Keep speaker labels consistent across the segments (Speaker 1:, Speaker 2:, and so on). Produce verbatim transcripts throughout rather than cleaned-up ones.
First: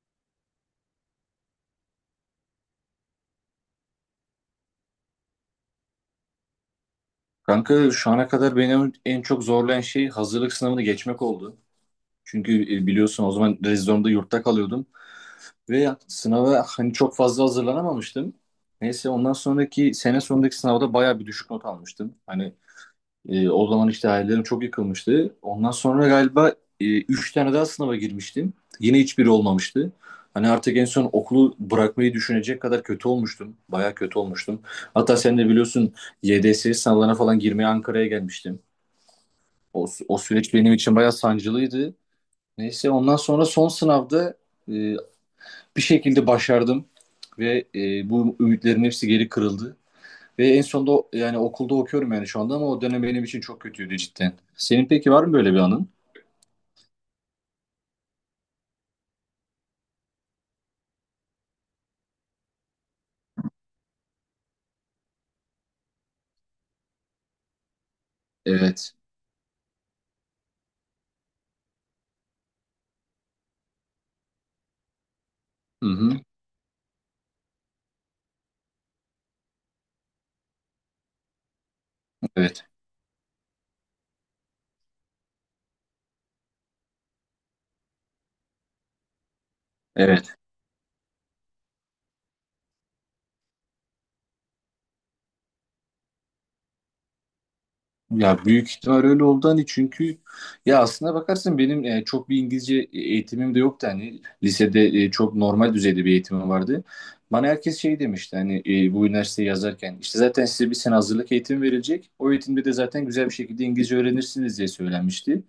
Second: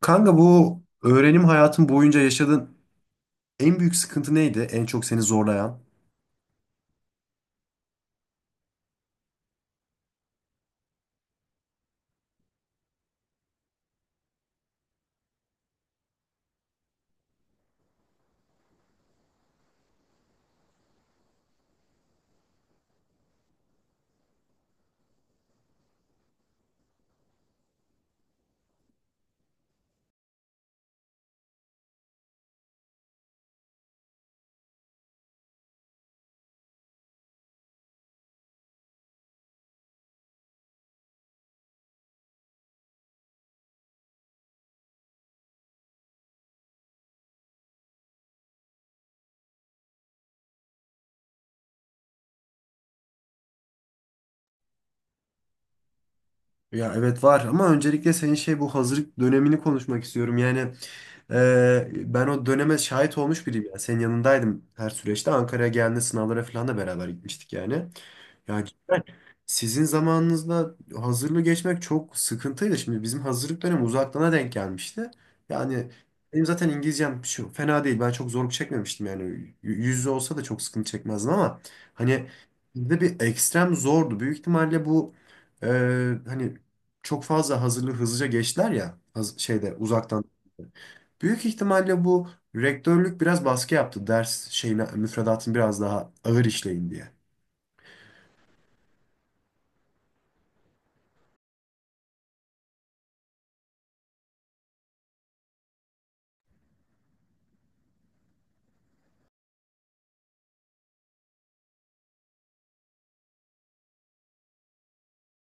Speaker 1: Kanka bu öğrenim hayatın boyunca yaşadığın en büyük sıkıntı neydi? En çok seni zorlayan?
Speaker 2: Kanka şu ana kadar beni en çok zorlayan şey hazırlık sınavını geçmek oldu. Çünkü e, biliyorsun o zaman rezidorumda yurtta kalıyordum ve sınava hani çok fazla hazırlanamamıştım. Neyse ondan sonraki sene sonundaki sınavda bayağı bir düşük not almıştım. Hani e, o zaman işte hayallerim çok yıkılmıştı. Ondan sonra galiba e, üç tane daha sınava girmiştim. Yine hiçbiri olmamıştı. Hani artık en son okulu bırakmayı düşünecek kadar kötü olmuştum. Bayağı kötü olmuştum. Hatta sen de biliyorsun Y D S sınavlarına falan girmeye Ankara'ya gelmiştim. O, o süreç benim için bayağı sancılıydı. Neyse ondan sonra son sınavda e, bir şekilde başardım ve e, bu ümitlerin hepsi geri kırıldı. Ve en sonunda o- yani okulda okuyorum yani şu anda ama o dönem benim için çok kötüydü cidden. Senin peki var mı böyle bir anın?
Speaker 1: Ya evet var ama öncelikle senin şey bu hazırlık dönemini konuşmak istiyorum. Yani e, ben o döneme şahit olmuş biriyim. Yani senin yanındaydım her süreçte. Ankara'ya geldiğinde sınavlara falan da beraber gitmiştik yani. Ya
Speaker 2: Evet.
Speaker 1: cidden sizin zamanınızda hazırlığı geçmek çok sıkıntıydı. Şimdi bizim hazırlık dönemi uzaklığına denk gelmişti.
Speaker 2: Hı
Speaker 1: Yani
Speaker 2: hı.
Speaker 1: benim zaten İngilizcem şu, fena değil. Ben çok zorluk çekmemiştim yani. Y- Yüz yüze olsa da çok sıkıntı çekmezdim ama hani
Speaker 2: Evet.
Speaker 1: bizde bir ekstrem zordu. Büyük ihtimalle bu e, hani çok fazla hazırlığı hızlıca geçtiler ya haz- şeyde uzaktan.
Speaker 2: Evet.
Speaker 1: Büyük ihtimalle bu rektörlük biraz baskı yaptı ders şeyine müfredatın biraz daha ağır işleyin diye.
Speaker 2: Ya büyük ihtimal öyle oldu hani çünkü ya aslına bakarsın benim e, çok bir İngilizce eğitimim de yoktu hani lisede e, çok normal düzeyde bir eğitimim vardı. Bana herkes şey demişti hani e, bu üniversiteyi yazarken işte zaten size bir sene hazırlık eğitimi verilecek. O eğitimde de zaten güzel bir şekilde İngilizce öğrenirsiniz diye söylenmişti.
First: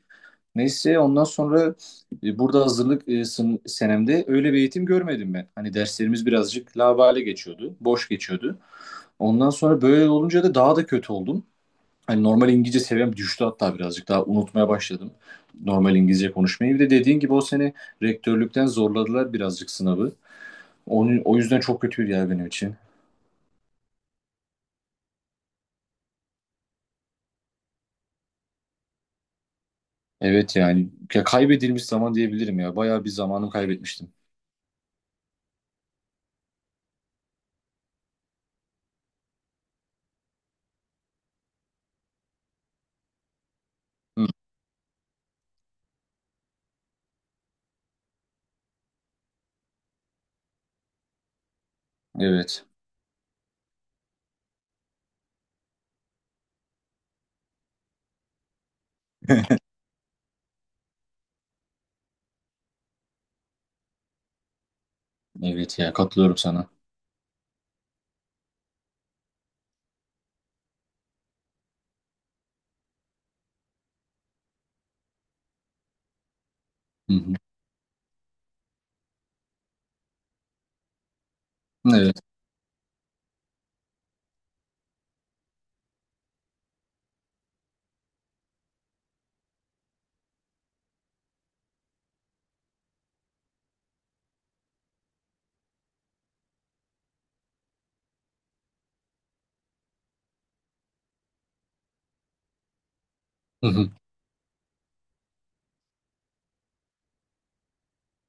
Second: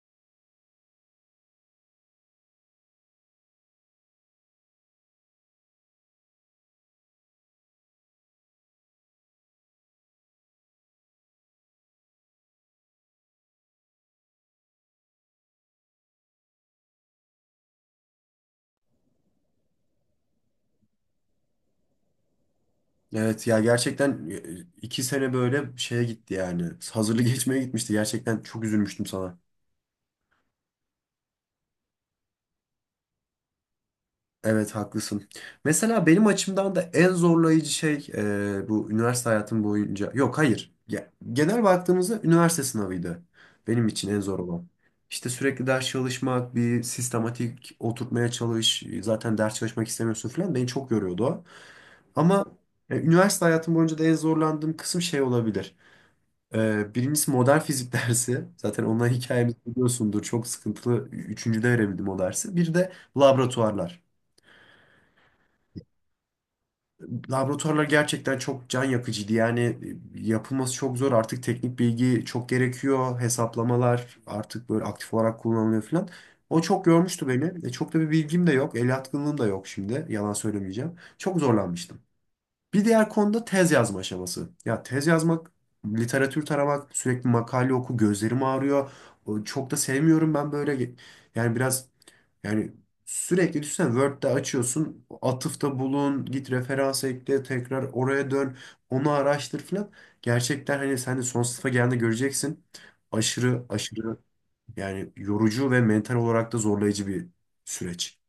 Speaker 2: Neyse ondan sonra e, burada hazırlık e, sın- senemde öyle bir eğitim görmedim ben. Hani derslerimiz birazcık laubali geçiyordu, boş geçiyordu. Ondan sonra böyle olunca da daha da kötü oldum. Hani normal İngilizce seviyem düştü hatta birazcık daha unutmaya başladım normal İngilizce konuşmayı. Bir de dediğin gibi o sene rektörlükten zorladılar birazcık sınavı. Onun, o yüzden çok kötüydü ya benim için.
Speaker 1: Evet ya gerçekten e, iki sene böyle şeye gitti yani. Hazırlık geçmeye gitmişti. Gerçekten çok üzülmüştüm sana.
Speaker 2: Evet yani ya kaybedilmiş zaman diyebilirim ya. Bayağı bir zamanımı kaybetmiştim.
Speaker 1: Evet haklısın. Mesela benim açımdan da en zorlayıcı şey e, bu üniversite hayatım boyunca. Yok hayır. Ya, genel baktığımızda üniversite sınavıydı. Benim için en
Speaker 2: Hı,
Speaker 1: zor olan. İşte sürekli ders çalışmak, bir sistematik oturtmaya çalış. e, Zaten ders çalışmak istemiyorsun falan. Beni çok yoruyordu o. Ama
Speaker 2: evet.
Speaker 1: e, üniversite hayatım boyunca da en zorlandığım kısım şey olabilir. Ee, birincisi modern fizik dersi. Zaten onunla hikayemizi biliyorsundur. Çok sıkıntılı. Üçüncüde verebildim o dersi. Bir de laboratuvarlar.
Speaker 2: Evet ya katılıyorum sana.
Speaker 1: Laboratuvarlar gerçekten çok can yakıcıydı. Yani yapılması çok zor. Artık teknik bilgi çok gerekiyor. Hesaplamalar artık böyle aktif olarak kullanılıyor falan. O çok
Speaker 2: Hı
Speaker 1: yormuştu
Speaker 2: hı.
Speaker 1: beni. E, çok da bir bilgim de yok. El yatkınlığım da yok şimdi. Yalan söylemeyeceğim. Çok zorlanmıştım.
Speaker 2: Evet.
Speaker 1: Bir diğer konuda tez yazma aşaması. Ya tez yazmak, literatür taramak, sürekli makale oku, gözlerim ağrıyor. O- Çok da sevmiyorum ben böyle. ge- Yani biraz yani sürekli düşünsene Word'de açıyorsun, atıfta bulun, git referans ekle, tekrar oraya dön, onu araştır filan. Gerçekten hani sen de son sınıfa geldiğinde göreceksin. Aşırı
Speaker 2: Hı hı.
Speaker 1: aşırı yani yorucu ve mental olarak da zorlayıcı bir süreç.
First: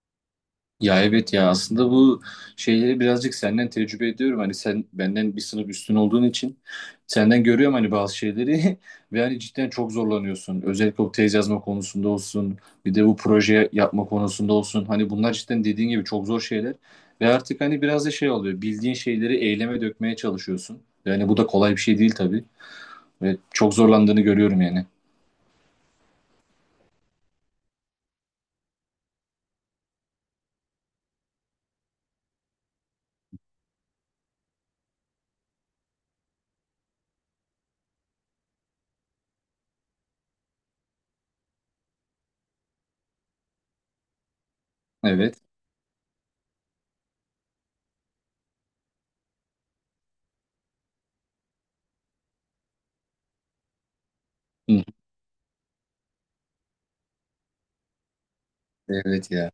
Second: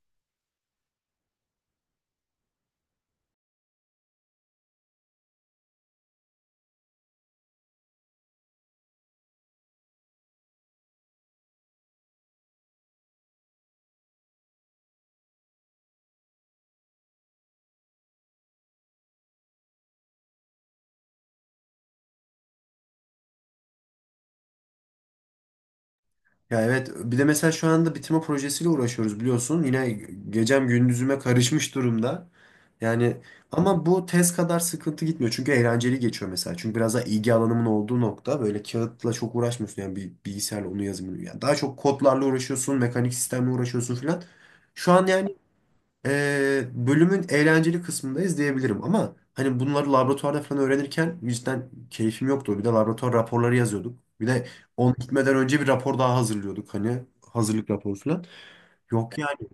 Speaker 2: Ya evet ya aslında bu şeyleri birazcık senden tecrübe ediyorum. Hani sen benden bir sınıf üstün olduğun için senden görüyorum hani bazı şeyleri ve hani cidden çok zorlanıyorsun. Özellikle o tez yazma konusunda olsun bir de bu proje yapma konusunda olsun. Hani bunlar cidden dediğin gibi çok zor şeyler ve artık hani biraz da şey oluyor bildiğin şeyleri eyleme dökmeye çalışıyorsun. Yani bu da kolay bir şey değil tabii ve çok zorlandığını görüyorum yani.
Speaker 1: Ya evet bir de mesela şu anda bitirme projesiyle uğraşıyoruz biliyorsun. Yine gecem gündüzüme karışmış durumda. Yani ama bu tez kadar sıkıntı gitmiyor. Çünkü eğlenceli geçiyor mesela. Çünkü biraz daha ilgi alanımın olduğu nokta böyle kağıtla çok uğraşmıyorsun. Yani bir bilgisayarla onu yazımını. Yani daha çok kodlarla uğraşıyorsun, mekanik sistemle uğraşıyorsun filan. Şu an yani
Speaker 2: Evet.
Speaker 1: e, bölümün eğlenceli kısmındayız diyebilirim ama hani bunları laboratuvarda falan öğrenirken cidden keyfim yoktu. Bir de laboratuvar raporları yazıyorduk. Bir de
Speaker 2: Hı.
Speaker 1: on gitmeden önce bir rapor daha hazırlıyorduk hani hazırlık raporu falan. Yok
Speaker 2: Evet
Speaker 1: yani.
Speaker 2: ya.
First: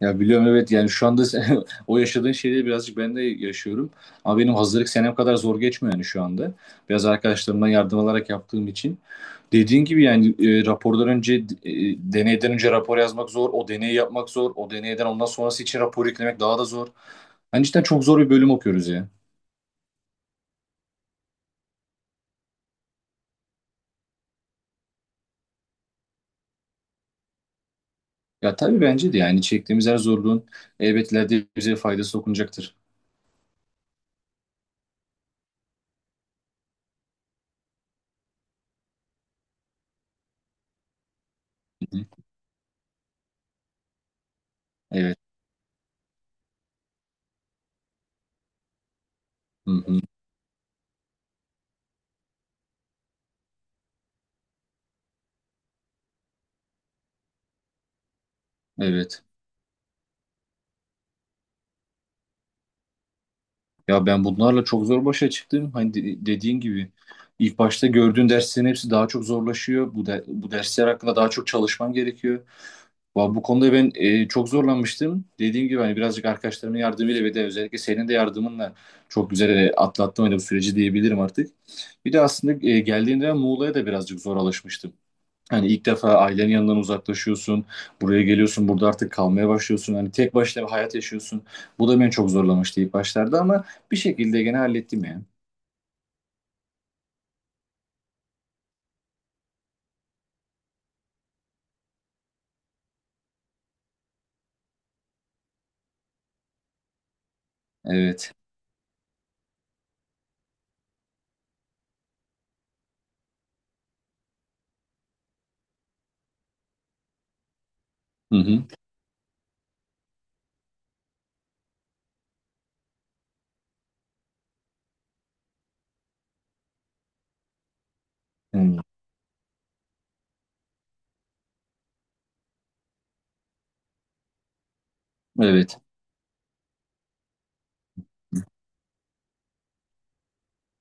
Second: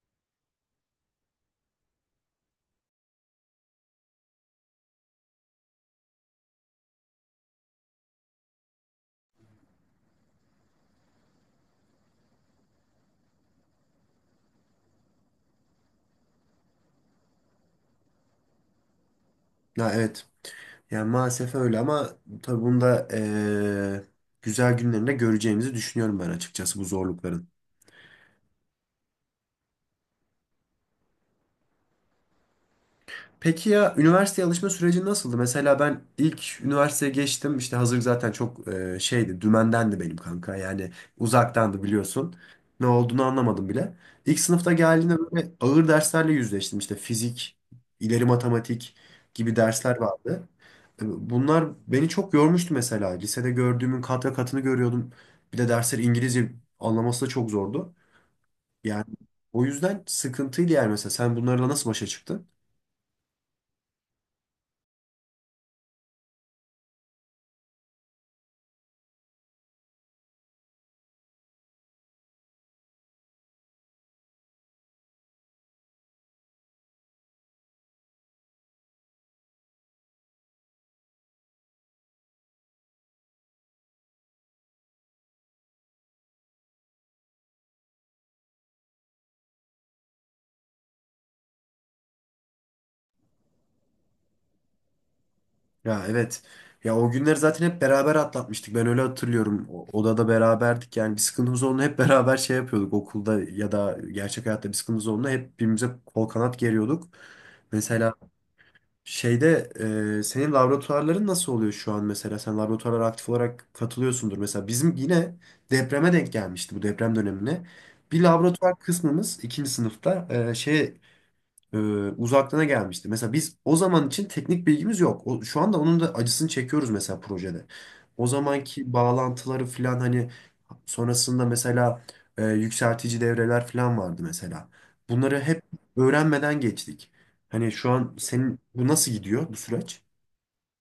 Speaker 2: Ya biliyorum evet yani şu anda sen- o yaşadığın şeyleri birazcık ben de yaşıyorum. Ama benim hazırlık senem kadar zor geçmiyor yani şu anda. Biraz arkadaşlarımdan yardım alarak yaptığım için. Dediğin gibi yani e, rapordan önce e, deneyden önce rapor yazmak zor. O deneyi yapmak zor. O deneyden ondan sonrası için rapor eklemek daha da zor. Hani cidden çok zor bir bölüm okuyoruz ya.
Speaker 1: Ya evet. Yani maalesef öyle ama tabii bunu da e, güzel günlerinde göreceğimizi düşünüyorum ben açıkçası bu zorlukların.
Speaker 2: Ya tabii bence de yani çektiğimiz her zorluğun elbet ileride bize faydası dokunacaktır.
Speaker 1: Peki ya üniversiteye alışma süreci nasıldı? Mesela ben ilk üniversiteye geçtim. İşte hazırlık zaten çok e, şeydi, dümendendi benim kanka. Yani uzaktandı
Speaker 2: Hı hı.
Speaker 1: biliyorsun. Ne olduğunu anlamadım bile. İlk sınıfta geldiğinde
Speaker 2: Evet.
Speaker 1: böyle ağır derslerle yüzleştim. İşte fizik, ileri matematik gibi
Speaker 2: Hı
Speaker 1: dersler
Speaker 2: hı.
Speaker 1: vardı. E, Bunlar beni çok yormuştu mesela. Lisede gördüğümün kat ve katını görüyordum. Bir de dersleri İngilizce anlaması da çok zordu. Yani
Speaker 2: Evet.
Speaker 1: o yüzden sıkıntıydı yani mesela. Sen bunlarla nasıl başa çıktın?
Speaker 2: Ya ben bunlarla çok zor başa çıktım. Hani de- dediğin gibi ilk başta gördüğün derslerin hepsi daha çok zorlaşıyor. Bu, de- bu dersler hakkında daha çok çalışman gerekiyor. Va- Bu konuda ben e, çok zorlanmıştım. Dediğim gibi hani birazcık arkadaşlarımın yardımıyla ve de özellikle senin de yardımınla çok güzel e, atlattım hani bu süreci diyebilirim artık. Bir de aslında e, geldiğimde ben Muğla'ya da birazcık zor alışmıştım. Hani ilk defa ailenin yanından uzaklaşıyorsun. Buraya geliyorsun. Burada artık kalmaya başlıyorsun. Hani tek başına bir hayat yaşıyorsun. Bu da beni çok zorlamıştı ilk başlarda ama bir şekilde gene hallettim yani.
Speaker 1: Ya evet. Ya o günleri zaten hep beraber atlatmıştık. Ben öyle hatırlıyorum. O- Odada beraberdik. Yani bir sıkıntımız olduğunda hep beraber şey yapıyorduk. Okulda ya da gerçek hayatta bir sıkıntımız olduğunda hep birbirimize kol kanat geriyorduk. Mesela
Speaker 2: Evet.
Speaker 1: şeyde e, senin laboratuvarların nasıl oluyor şu an mesela? Sen laboratuvarlara aktif olarak katılıyorsundur. Mesela bizim yine depreme denk gelmişti bu deprem dönemine. Bir
Speaker 2: Hı hı.
Speaker 1: laboratuvar kısmımız ikinci sınıfta e, şey e, uzaklığına gelmişti. Mesela biz o zaman için teknik bilgimiz yok. O, şu anda onun da acısını çekiyoruz mesela projede. O
Speaker 2: Hmm.
Speaker 1: zamanki bağlantıları falan hani sonrasında mesela e, yükseltici devreler falan vardı mesela. Bunları hep
Speaker 2: Evet.
Speaker 1: öğrenmeden geçtik. Hani şu an senin bu nasıl gidiyor bu süreç?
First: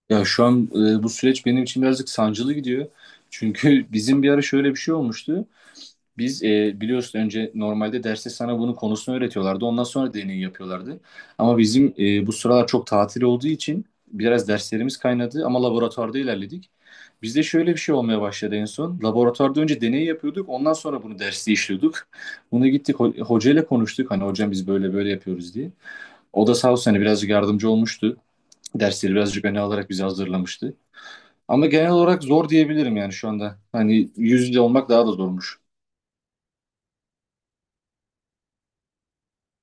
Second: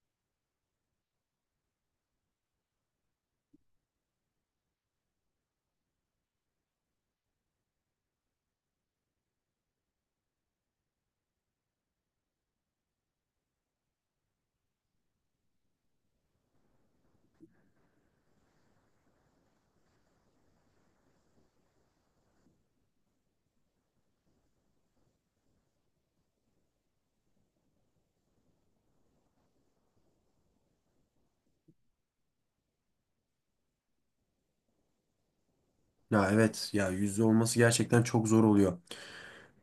Speaker 2: Ya şu an e, bu süreç benim için birazcık sancılı gidiyor. Çünkü bizim bir ara şöyle bir şey olmuştu. Biz e, biliyorsun önce normalde derste sana bunun konusunu öğretiyorlardı. Ondan sonra deney yapıyorlardı. Ama bizim e, bu sıralar çok tatil olduğu için biraz derslerimiz kaynadı ama laboratuvarda ilerledik. Bizde şöyle bir şey olmaya başladı en son. Laboratuvarda önce deney yapıyorduk. Ondan sonra bunu derste işliyorduk. Bunu gittik ho- hocayla konuştuk. Hani hocam biz böyle böyle yapıyoruz diye. O da sağ olsun hani birazcık yardımcı olmuştu. Dersleri birazcık öne alarak bizi hazırlamıştı. Ama genel olarak zor diyebilirim yani şu anda. Hani yüz yüze olmak daha da zormuş.
Speaker 1: Ya evet ya yüzde olması gerçekten çok zor oluyor.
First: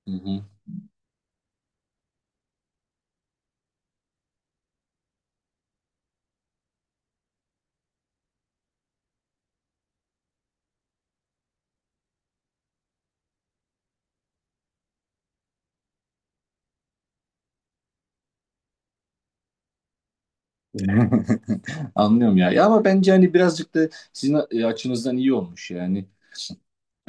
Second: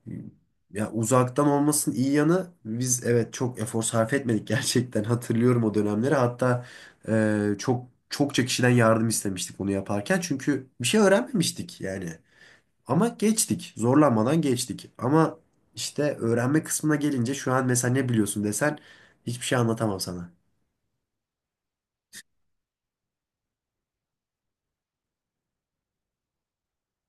Speaker 2: Hı hı.
Speaker 1: Ya uzaktan olmasının iyi yanı biz evet çok efor sarf etmedik gerçekten hatırlıyorum o dönemleri. Hatta e, çok çokça kişiden yardım istemiştik bunu yaparken çünkü bir şey öğrenmemiştik yani. Ama geçtik zorlanmadan geçtik. Ama işte öğrenme kısmına gelince şu an mesela ne biliyorsun desen hiçbir şey anlatamam sana.
Speaker 2: Anlıyorum ya. Ya ama bence hani birazcık da sizin e, açınızdan iyi olmuş yani.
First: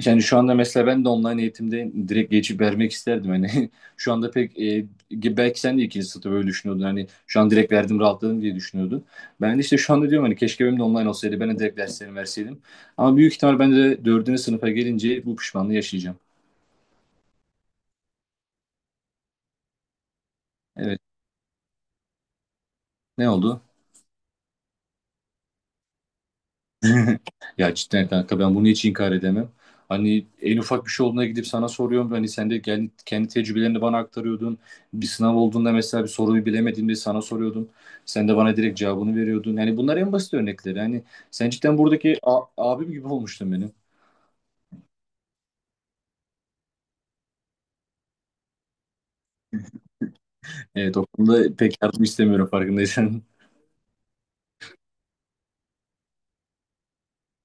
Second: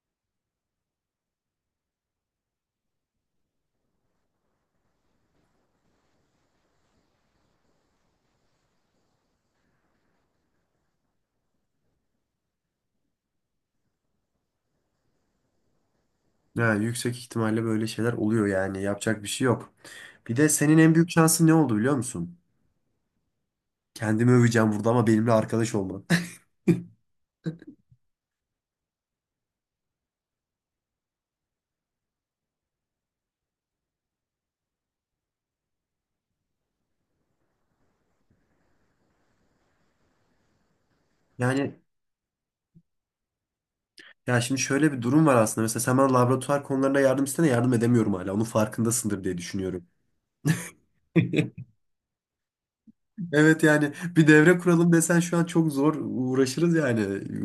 Speaker 2: Yani şu anda mesela ben de online eğitimde direkt geçip vermek isterdim. Hani şu anda pek e, belki sen de ikinci sınıfta böyle düşünüyordun. Hani şu an direkt verdim rahatladım diye düşünüyordun. Ben de işte şu anda diyorum hani keşke benim de online olsaydı. Ben de direkt derslerimi verseydim. Ama büyük ihtimal ben de dördüncü sınıfa gelince bu pişmanlığı yaşayacağım.
Speaker 1: Yani yüksek ihtimalle böyle şeyler oluyor yani yapacak bir şey yok. Bir de senin en
Speaker 2: Evet.
Speaker 1: büyük şansın ne oldu biliyor musun?
Speaker 2: Ne oldu?
Speaker 1: Kendimi öveceğim burada ama benimle arkadaş olman.
Speaker 2: Ya cidden kanka ben bunu hiç inkar edemem. Hani en ufak bir şey olduğuna gidip sana soruyorum. Hani sen de kendi, kendi tecrübelerini bana aktarıyordun. Bir sınav olduğunda mesela bir soruyu bilemediğimde sana soruyordum. Sen de bana direkt cevabını veriyordun. Yani bunlar en basit örnekleri. Hani sen cidden
Speaker 1: Yani
Speaker 2: buradaki a- abim gibi olmuştun benim.
Speaker 1: ya şimdi şöyle bir durum var aslında. Mesela sen bana laboratuvar konularında yardım istene yardım edemiyorum hala. Onun farkındasındır diye düşünüyorum.
Speaker 2: Evet o konuda pek yardım istemiyorum farkındaysan.
Speaker 1: Evet yani bir devre kuralım desen şu an çok zor uğraşırız yani.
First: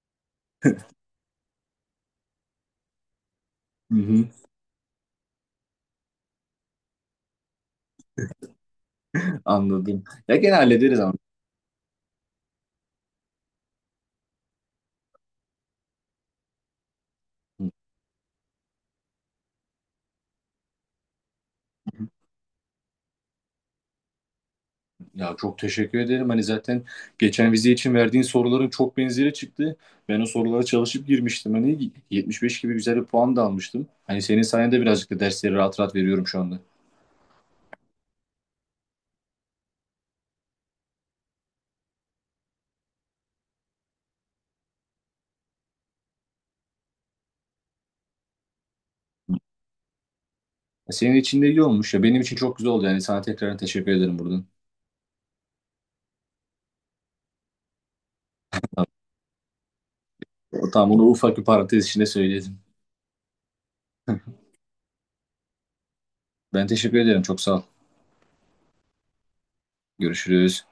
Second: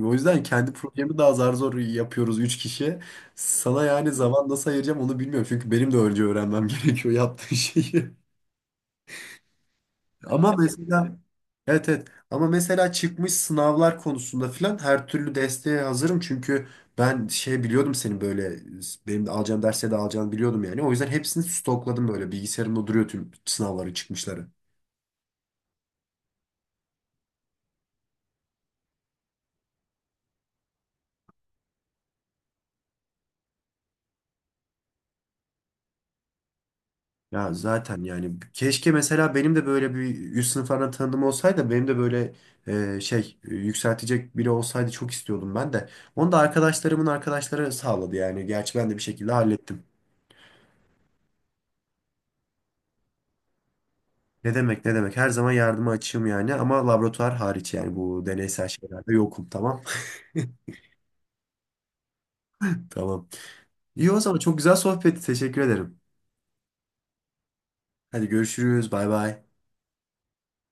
Speaker 1: O yüzden kendi projemi daha zar zor yapıyoruz üç kişi. Sana
Speaker 2: Hı
Speaker 1: yani
Speaker 2: hı,
Speaker 1: zaman nasıl ayıracağım onu bilmiyorum. Çünkü benim de önce öğrenmem gerekiyor yaptığın şeyi.
Speaker 2: Anladım. Ya
Speaker 1: Ama
Speaker 2: gene hallederiz ama.
Speaker 1: mesela evet evet ama mesela çıkmış sınavlar konusunda filan her türlü desteğe hazırım çünkü ben şey biliyordum senin böyle benim de alacağım derse de alacağını biliyordum yani o yüzden hepsini stokladım böyle bilgisayarımda duruyor tüm sınavları çıkmışları.
Speaker 2: Ya çok teşekkür ederim. Hani zaten geçen vize için verdiğin soruların çok benzeri çıktı. Ben o sorulara çalışıp girmiştim. Hani yetmiş beş gibi güzel bir puan da almıştım. Hani senin sayende birazcık da dersleri rahat rahat veriyorum şu anda.
Speaker 1: Ya zaten yani keşke mesela benim de böyle bir üst sınıflardan tanıdığım olsaydı benim de böyle e, şey e, yükseltecek biri olsaydı çok istiyordum ben de. Onu da arkadaşlarımın arkadaşları sağladı yani gerçi ben de bir şekilde hallettim.
Speaker 2: Senin için de iyi olmuş ya. Benim için çok güzel oldu yani. Sana tekrar teşekkür ederim buradan.
Speaker 1: Ne demek ne demek. Her zaman yardıma açığım yani ama laboratuvar hariç yani bu deneysel şeylerde yokum tamam.
Speaker 2: O, tamam onu ufak bir parantez içinde söyledim.
Speaker 1: Tamam. İyi o zaman çok güzel sohbetti. Teşekkür ederim.
Speaker 2: Ben teşekkür ederim. Çok sağ ol.
Speaker 1: Hadi görüşürüz. Bay bay.
Speaker 2: Görüşürüz.